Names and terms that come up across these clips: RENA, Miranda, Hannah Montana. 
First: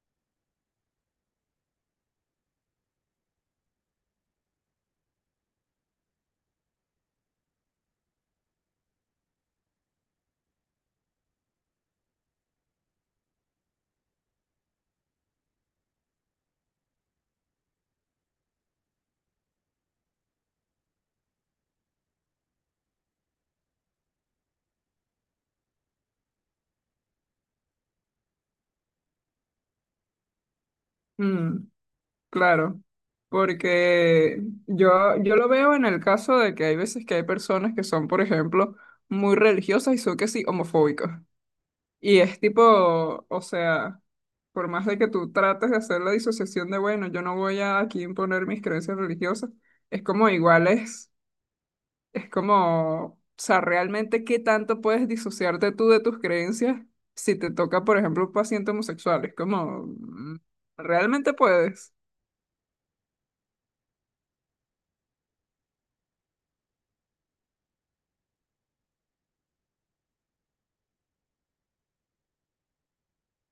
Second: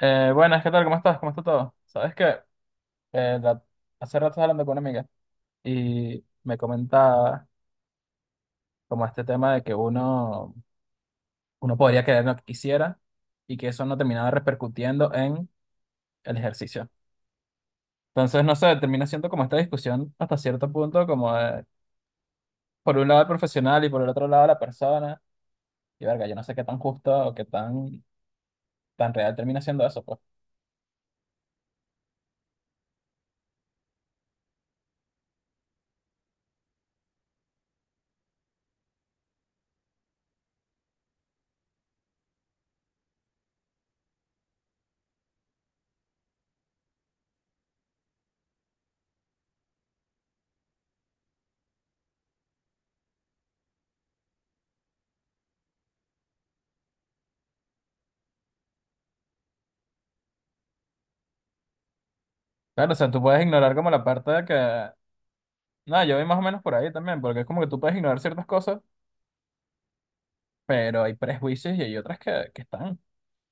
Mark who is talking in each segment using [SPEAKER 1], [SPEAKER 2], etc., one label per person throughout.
[SPEAKER 1] Buenas, ¿qué tal? ¿Cómo estás? ¿Cómo está todo? Sabes que eh, la- hace rato estaba hablando con una amiga y me comentaba como este tema de que uno podría querer lo que quisiera y que eso no terminaba repercutiendo en el ejercicio. Entonces, no sé, termina siendo como esta discusión hasta cierto punto, como de, por un lado el profesional y por el otro lado la persona. Y verga, yo no sé qué tan justo o qué tan real termina siendo eso, pues.
[SPEAKER 2] Mm, claro, porque yo lo veo en el caso de que hay veces que hay personas que son, por ejemplo, muy religiosas y son que sí homofóbicas. Y es tipo, o sea, por más de que tú trates de hacer la disociación de, bueno, yo no voy a aquí imponer mis creencias religiosas, es como es como, o sea, realmente qué tanto puedes disociarte tú de tus creencias si te toca, por ejemplo, un paciente homosexual. Es como, ¿realmente puedes?
[SPEAKER 1] Claro, o sea, tú puedes ignorar como la parte de que, nada, yo voy más o menos por ahí también, porque es como que tú puedes ignorar ciertas cosas pero hay prejuicios y hay otras que están.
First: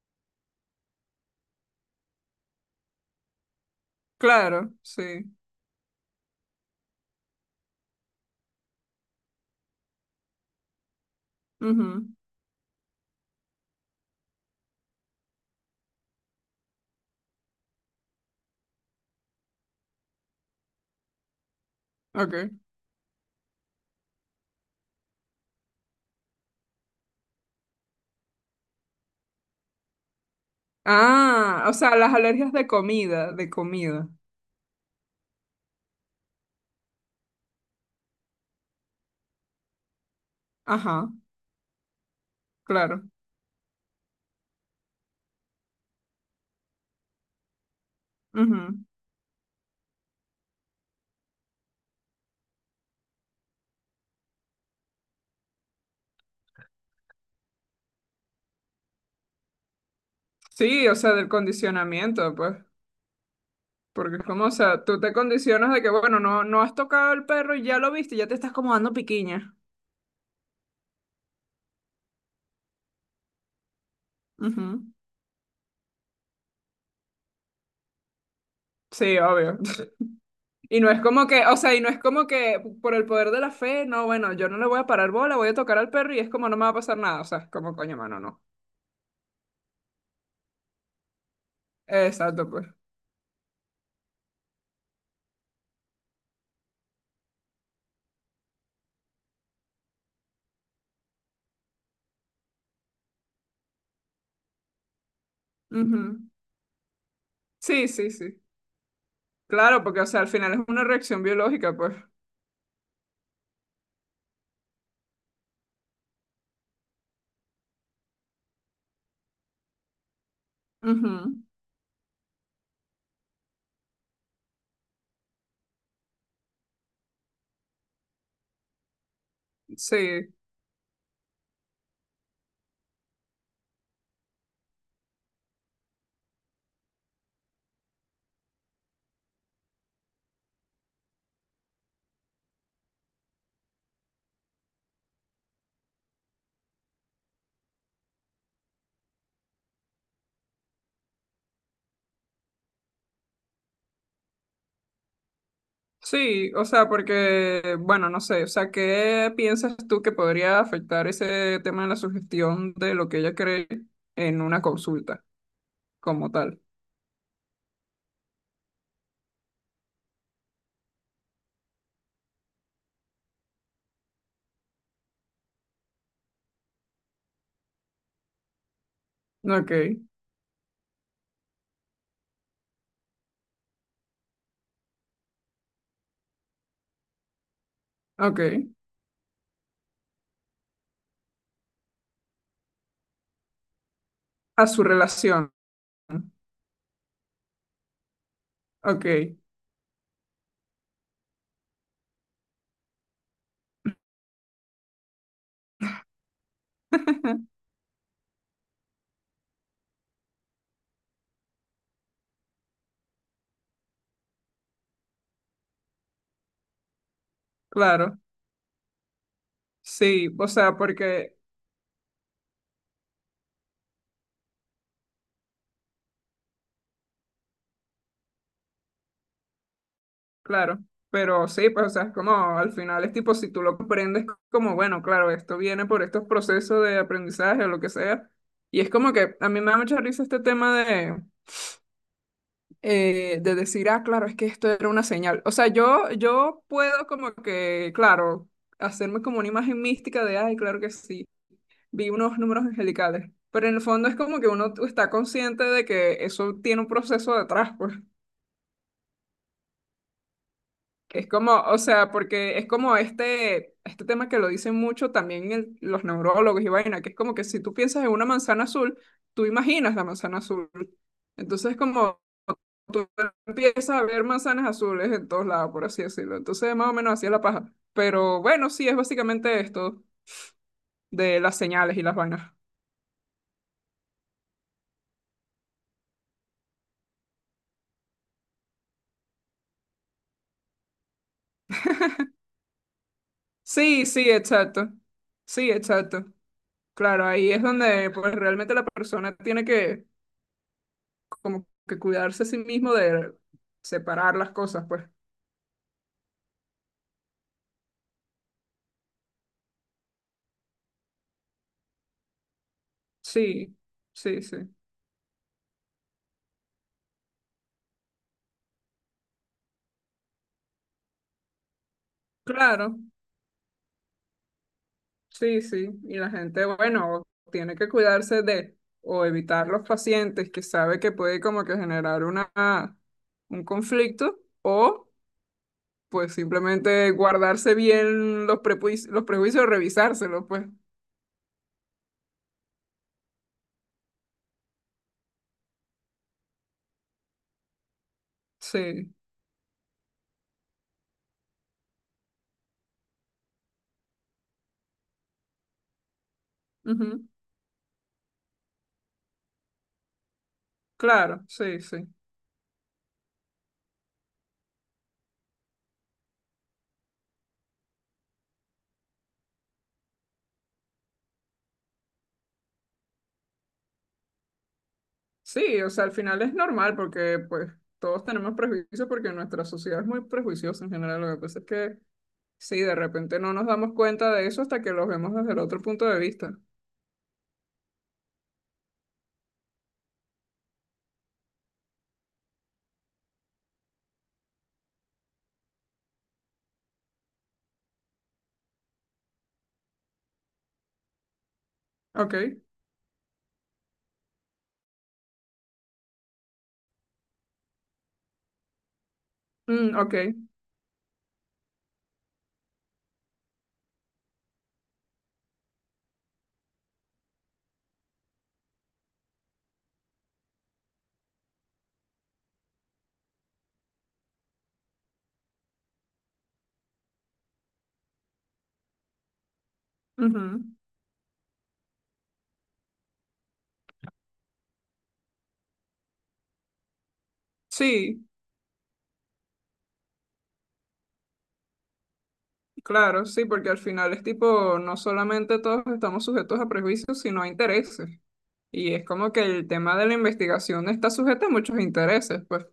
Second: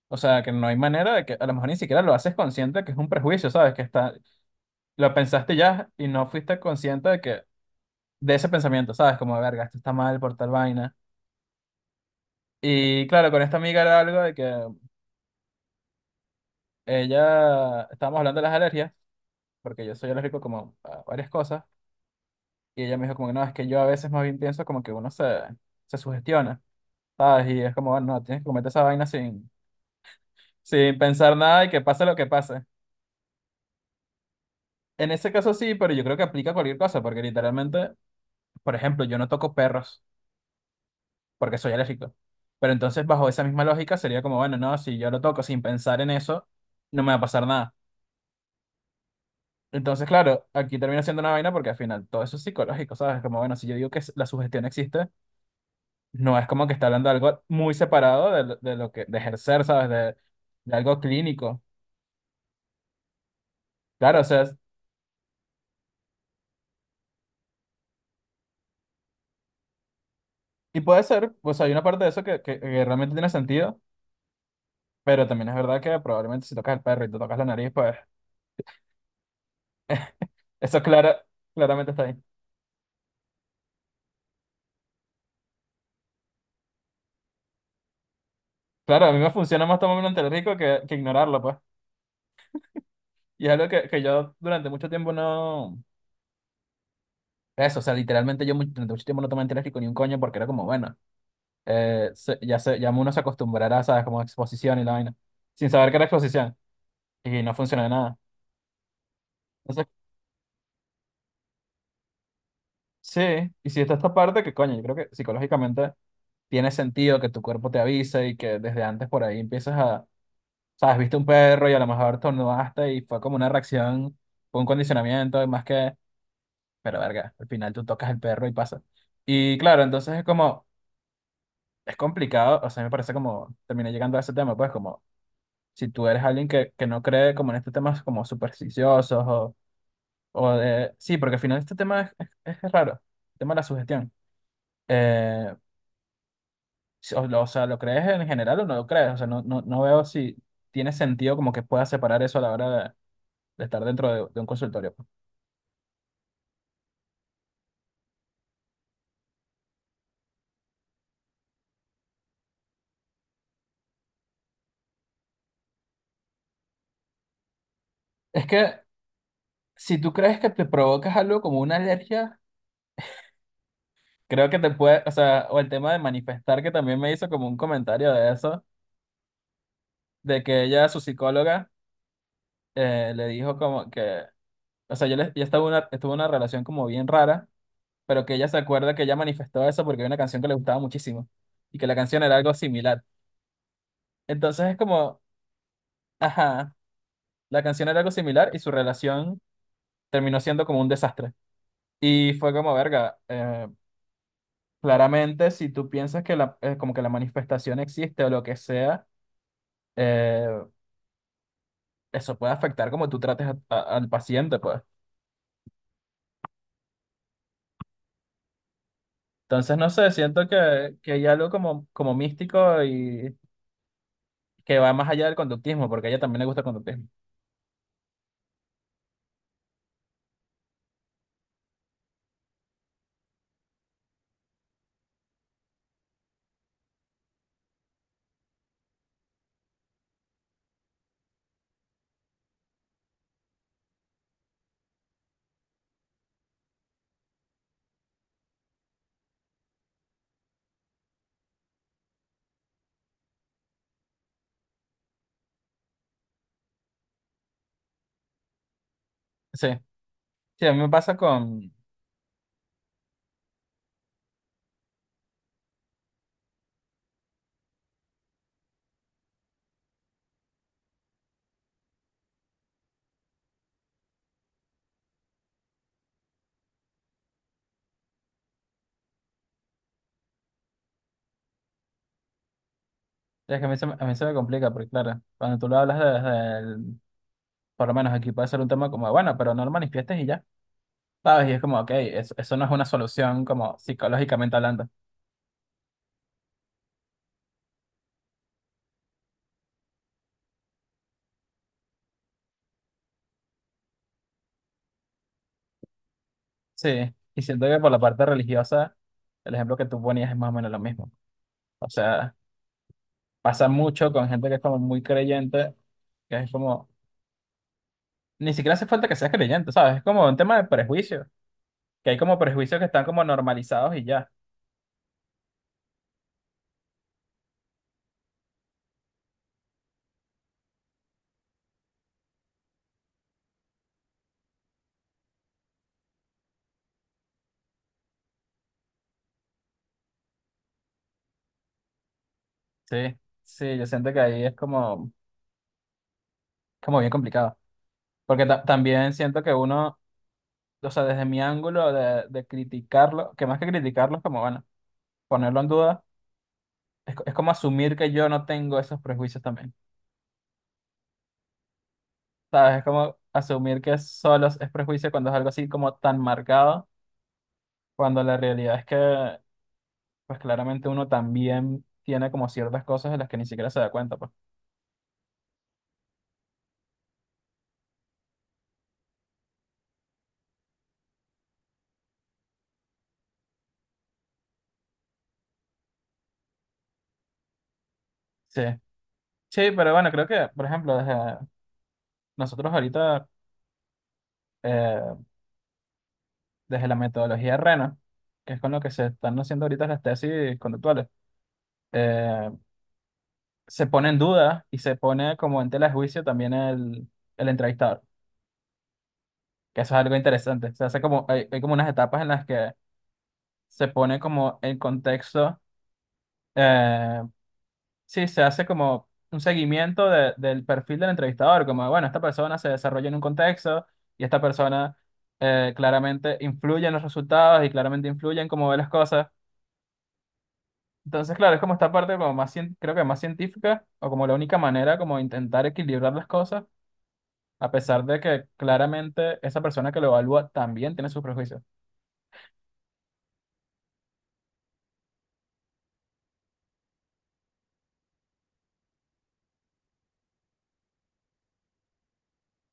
[SPEAKER 1] O sea, que no hay manera de que a lo mejor ni siquiera lo haces consciente que es un prejuicio, ¿sabes? Que está,
[SPEAKER 2] Claro,
[SPEAKER 1] lo
[SPEAKER 2] sí.
[SPEAKER 1] pensaste ya y no fuiste consciente de que de ese pensamiento, ¿sabes? Como, verga, esto está mal por tal vaina.
[SPEAKER 2] Ujú.
[SPEAKER 1] Y claro, con esta amiga era algo de que ella, estábamos hablando de las alergias, porque yo soy alérgico como a varias cosas,
[SPEAKER 2] Ok.
[SPEAKER 1] y ella me dijo como que no, es que yo a veces más bien pienso como que se sugestiona, ¿sabes? Y es como, bueno, no, tienes que cometer esa vaina sin pensar nada
[SPEAKER 2] Ah,
[SPEAKER 1] y
[SPEAKER 2] o
[SPEAKER 1] que
[SPEAKER 2] sea,
[SPEAKER 1] pase
[SPEAKER 2] las
[SPEAKER 1] lo que
[SPEAKER 2] alergias
[SPEAKER 1] pase.
[SPEAKER 2] de comida, de comida.
[SPEAKER 1] En ese caso sí, pero yo creo que aplica a cualquier cosa, porque literalmente, por ejemplo, yo no toco perros
[SPEAKER 2] Ajá,
[SPEAKER 1] porque soy alérgico. Pero
[SPEAKER 2] claro.
[SPEAKER 1] entonces, bajo esa misma lógica, sería como, bueno, no, si yo lo toco sin pensar en eso, no me va a pasar nada.
[SPEAKER 2] Ujú.
[SPEAKER 1] Entonces, claro, aquí termina siendo una vaina porque al final todo eso es psicológico, ¿sabes? Como, bueno, si yo digo que la sugestión existe, no es como que está hablando de algo muy separado de, de ejercer, ¿sabes? De
[SPEAKER 2] Sí, o
[SPEAKER 1] algo
[SPEAKER 2] sea, del
[SPEAKER 1] clínico.
[SPEAKER 2] condicionamiento, pues. Porque
[SPEAKER 1] Claro,
[SPEAKER 2] es
[SPEAKER 1] o sea,
[SPEAKER 2] como, o sea, tú te condicionas de que, bueno, no, no has tocado el perro y ya lo viste, ya te estás como dando piquiña.
[SPEAKER 1] y puede ser, pues hay una parte de eso que realmente tiene sentido.
[SPEAKER 2] Ujú.
[SPEAKER 1] Pero también es verdad que probablemente si tocas el perro y te tocas la nariz, pues
[SPEAKER 2] Sí, obvio. Y
[SPEAKER 1] Eso
[SPEAKER 2] no es
[SPEAKER 1] clara,
[SPEAKER 2] como que, o sea, y
[SPEAKER 1] claramente
[SPEAKER 2] no es
[SPEAKER 1] está ahí.
[SPEAKER 2] como que por el poder de la fe, no, bueno, yo no le voy a parar bola, voy a tocar al perro y es como no me va a pasar nada. O sea, es como, coño, mano, no.
[SPEAKER 1] Claro, a mí me funciona más tomarme un antialérgico que ignorarlo, pues.
[SPEAKER 2] Exacto, pues.
[SPEAKER 1] Y es algo que yo durante mucho tiempo no... Eso, o sea, literalmente durante mucho tiempo no tomé antialérgico ni un coño porque era como, bueno, ya uno se acostumbrará, ¿sabes? Como exposición y la vaina. Sin saber que era
[SPEAKER 2] Ujú.
[SPEAKER 1] exposición. Y no funciona
[SPEAKER 2] Sí,
[SPEAKER 1] de
[SPEAKER 2] sí,
[SPEAKER 1] nada.
[SPEAKER 2] sí. Claro,
[SPEAKER 1] Entonces,
[SPEAKER 2] porque, o sea, al final es una reacción biológica, pues.
[SPEAKER 1] sí, y si está esta parte, que coño, yo creo que psicológicamente tiene sentido que tu cuerpo te avise y que desde antes por ahí empiezas a sabes, viste un
[SPEAKER 2] Ujú.
[SPEAKER 1] perro y a lo mejor tornudaste y fue como una reacción, fue un condicionamiento, pero verga, al final tú tocas el perro y pasa. Y claro, entonces es
[SPEAKER 2] Sí,
[SPEAKER 1] como, es complicado, o sea, me parece como, terminé llegando a ese tema, pues como, si tú eres alguien que no cree como en estos temas como supersticiosos o de, sí, porque al final este tema es raro, el tema de la sugestión. Eh, o sea, ¿lo crees en general o no lo crees? O sea, no, no veo si tiene sentido como que puedas separar eso a la hora de estar dentro de un consultorio pues.
[SPEAKER 2] sí, o sea, porque, bueno, no sé, o sea, ¿qué piensas tú que podría afectar ese tema de la sugestión de lo que ella cree en una consulta como tal?
[SPEAKER 1] Es que si tú crees que te provocas algo como una alergia, creo que te puede, o sea, o el tema de manifestar, que también me hizo como un comentario de eso,
[SPEAKER 2] Ok,
[SPEAKER 1] de que ella, su psicóloga, le dijo como que, o sea, ella estuvo en una relación como bien rara, pero que
[SPEAKER 2] ok.
[SPEAKER 1] ella se acuerda que ella manifestó eso porque había una canción que le gustaba muchísimo y que la canción era algo similar. Entonces
[SPEAKER 2] A
[SPEAKER 1] es
[SPEAKER 2] su
[SPEAKER 1] como,
[SPEAKER 2] relación.
[SPEAKER 1] ajá, la canción era algo similar y su
[SPEAKER 2] Ok,
[SPEAKER 1] relación terminó siendo como un desastre. Y fue como, verga. Claramente, si tú piensas que como que la manifestación existe o lo que sea, eh, eso puede afectar como tú trates al paciente, pues.
[SPEAKER 2] claro.
[SPEAKER 1] Entonces, no sé,
[SPEAKER 2] Sí,
[SPEAKER 1] siento
[SPEAKER 2] o sea,
[SPEAKER 1] que hay
[SPEAKER 2] porque
[SPEAKER 1] algo como, como místico y que va más allá del conductismo, porque a ella también le gusta el conductismo.
[SPEAKER 2] claro, pero sí, pues, o sea, es como al final es tipo, si tú lo comprendes, como bueno, claro, esto viene por estos procesos de aprendizaje o lo que sea. Y es como que a mí me da mucha risa este tema de decir, ah, claro, es que esto era una señal. O sea, yo puedo como que, claro, hacerme como una imagen mística de, ay, claro que sí, vi unos números angelicales. Pero en el fondo es como que uno está consciente de que eso tiene un proceso detrás, pues.
[SPEAKER 1] Sí, sí, a mí me pasa
[SPEAKER 2] Es como,
[SPEAKER 1] con...
[SPEAKER 2] o sea, porque es como este tema que lo dicen mucho también los neurólogos y vaina, que es como que si tú piensas en una manzana azul, tú imaginas la manzana azul. Entonces, como tú empiezas a ver manzanas azules en todos lados, por así decirlo. Entonces, más o menos así es la paja. Pero bueno, sí, es básicamente esto de las señales y las vainas.
[SPEAKER 1] Es que a mí a mí se me complica, porque claro, cuando tú lo hablas por lo menos aquí puede ser un tema como, bueno, pero no lo manifiestes y ya, ¿sabes? Y es como, ok, eso no es una solución como
[SPEAKER 2] Sí, sí,
[SPEAKER 1] psicológicamente hablando.
[SPEAKER 2] exacto. Sí, exacto. Claro, ahí es donde pues realmente la persona tiene que como que cuidarse a sí mismo de separar las cosas, pues.
[SPEAKER 1] Sí, y siento que por la parte religiosa, el ejemplo que tú ponías es más o menos lo mismo. O sea, pasa
[SPEAKER 2] Sí,
[SPEAKER 1] mucho con
[SPEAKER 2] sí,
[SPEAKER 1] gente que
[SPEAKER 2] sí.
[SPEAKER 1] es como muy creyente, que es como, ni siquiera hace falta que seas creyente, ¿sabes? Es como un tema de prejuicio, que hay como prejuicios que
[SPEAKER 2] Claro,
[SPEAKER 1] están como normalizados y ya.
[SPEAKER 2] sí, sí. Y la gente, bueno, tiene que cuidarse de o evitar los pacientes que sabe que puede como que generar una, un conflicto o pues simplemente guardarse bien los prejuicios, revisárselos, pues.
[SPEAKER 1] Sí, sí, yo siento que ahí es como, como bien complicado. Porque
[SPEAKER 2] Sí.
[SPEAKER 1] también siento que uno, o sea, desde mi ángulo de criticarlo, que más que criticarlo es como, bueno, ponerlo en duda,
[SPEAKER 2] Ujú.
[SPEAKER 1] es como asumir que yo no tengo esos prejuicios también.
[SPEAKER 2] Claro, sí, sí.
[SPEAKER 1] ¿Sabes? Es como asumir que solo es prejuicio cuando es algo así como tan marcado, cuando la realidad es que, pues claramente uno también tiene como ciertas cosas de las que ni siquiera se da cuenta, pues.
[SPEAKER 2] Sí, o sea, al final es normal porque pues todos tenemos prejuicios porque nuestra sociedad es muy prejuiciosa en general. Lo que pasa es que sí, de repente no nos damos cuenta de eso hasta que lo vemos desde el otro punto de vista.
[SPEAKER 1] Sí. Sí, pero bueno, creo que, por ejemplo, desde nosotros ahorita, eh, desde la metodología RENA, que es con lo que se están haciendo ahorita las tesis conductuales, eh,
[SPEAKER 2] Ok,
[SPEAKER 1] se pone en duda y se pone como en tela de juicio también el entrevistador, que eso
[SPEAKER 2] mm,
[SPEAKER 1] es
[SPEAKER 2] ok,
[SPEAKER 1] algo interesante. Se hace como, hay como unas etapas en las que se pone como el contexto, eh, sí, se hace como un seguimiento del perfil del entrevistador, como, bueno, esta persona se desarrolla en un contexto y esta persona claramente influye en los resultados y claramente influye en cómo ve las cosas.
[SPEAKER 2] ujú.
[SPEAKER 1] Entonces, claro, es como esta parte como más, creo que más científica o como la única manera como de intentar equilibrar las cosas, a pesar de
[SPEAKER 2] Sí,
[SPEAKER 1] que claramente esa persona que lo evalúa también tiene sus prejuicios.
[SPEAKER 2] claro, sí, porque al final es tipo, no solamente todos estamos sujetos a prejuicios, sino a intereses. Y es como que el tema de la investigación está sujeto a muchos intereses, pues.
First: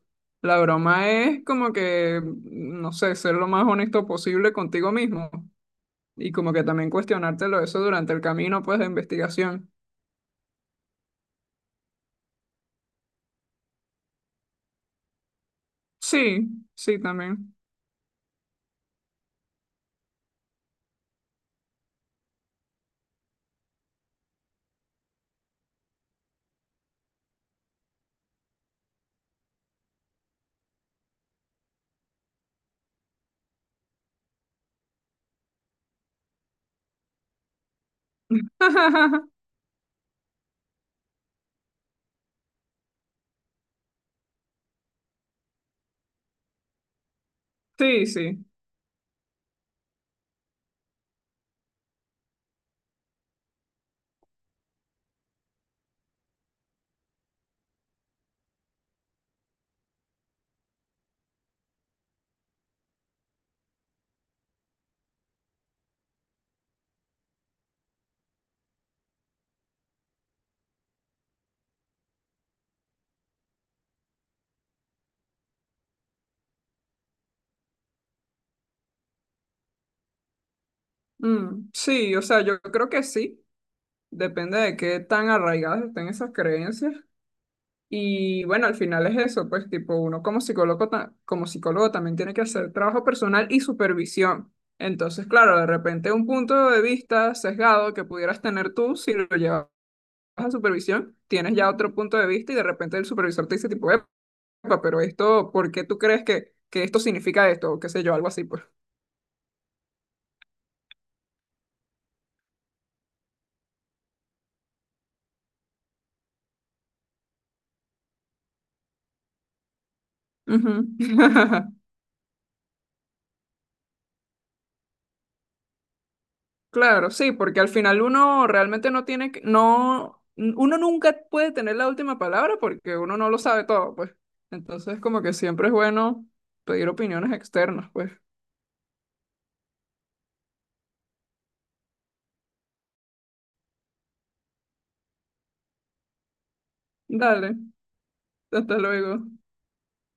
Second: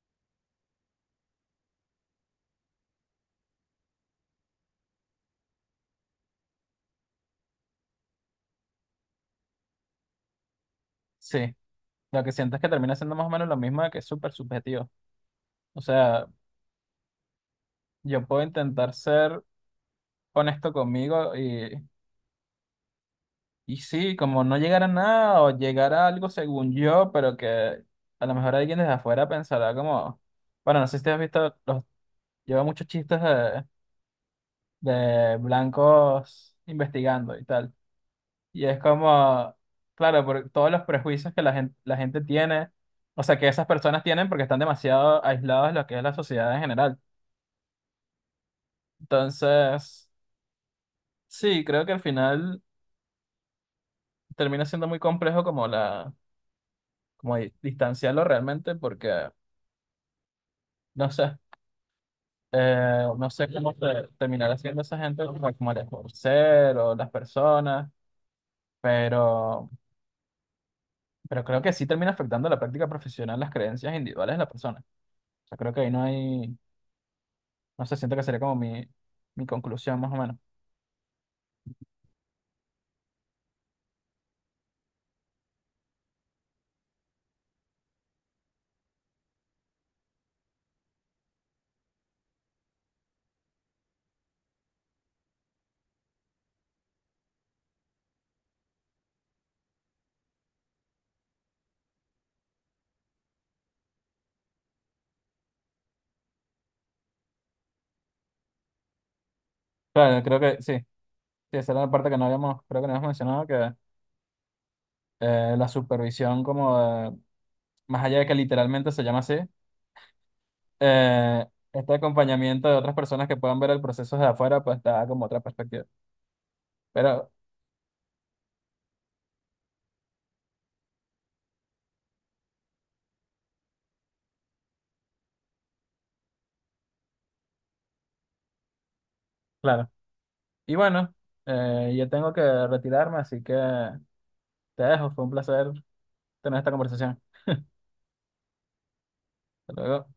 [SPEAKER 2] La broma es como que, no sé, ser lo más honesto posible contigo mismo. Y como que también cuestionártelo eso durante el camino, pues, de investigación.
[SPEAKER 1] Sí, lo que siento es que termina siendo más o menos lo mismo de que es súper subjetivo. O sea,
[SPEAKER 2] Sí, sí, también.
[SPEAKER 1] yo puedo intentar ser honesto conmigo y sí, como no llegar a nada o llegar a algo según yo, pero que a lo mejor alguien desde afuera pensará como, bueno, no sé si te has visto, los, lleva muchos chistes de blancos investigando y tal. Y es como, claro, por todos los prejuicios que la gente tiene, o sea, que esas personas tienen porque están demasiado aislados de lo que es la sociedad en general.
[SPEAKER 2] Sí, sí.
[SPEAKER 1] Entonces, sí, creo que al final termina siendo muy complejo como la como distanciarlo realmente porque, no sé, no sé cómo terminará haciendo esa gente, como, como el escorsel o las personas, pero, pero creo que sí termina afectando la práctica profesional, las creencias individuales de la persona. O sea, creo que ahí no hay, no sé, siento que sería como mi conclusión más o menos.
[SPEAKER 2] Mm, sí, o sea, yo creo que sí. Depende de qué tan arraigadas estén esas creencias. Y bueno, al final es eso, pues, tipo, uno como psicólogo, como psicólogo también tiene que hacer trabajo personal y supervisión. Entonces, claro, de repente un punto de vista sesgado que pudieras tener tú, si lo llevas a supervisión, tienes ya otro punto de vista y de repente el supervisor te dice, tipo, "Epa, pero esto, ¿por qué tú crees que esto significa esto? O qué sé yo, algo así, pues.
[SPEAKER 1] Claro, creo que sí. Sí, esa era la parte que no habíamos, creo que no habíamos mencionado, que la supervisión como más allá de que literalmente se llama así,
[SPEAKER 2] Ujú.
[SPEAKER 1] eh, este acompañamiento de otras personas que puedan ver el proceso desde afuera, pues te da como otra perspectiva.
[SPEAKER 2] Claro,
[SPEAKER 1] Pero,
[SPEAKER 2] sí, porque al final uno realmente no tiene que, no, uno nunca puede tener la última palabra porque uno no lo sabe todo, pues. Entonces, como que siempre es bueno pedir opiniones externas, pues.
[SPEAKER 1] claro. Y bueno, yo tengo que retirarme, así que te dejo. Fue un placer tener esta conversación.
[SPEAKER 2] Dale, hasta luego.
[SPEAKER 1] Hasta luego.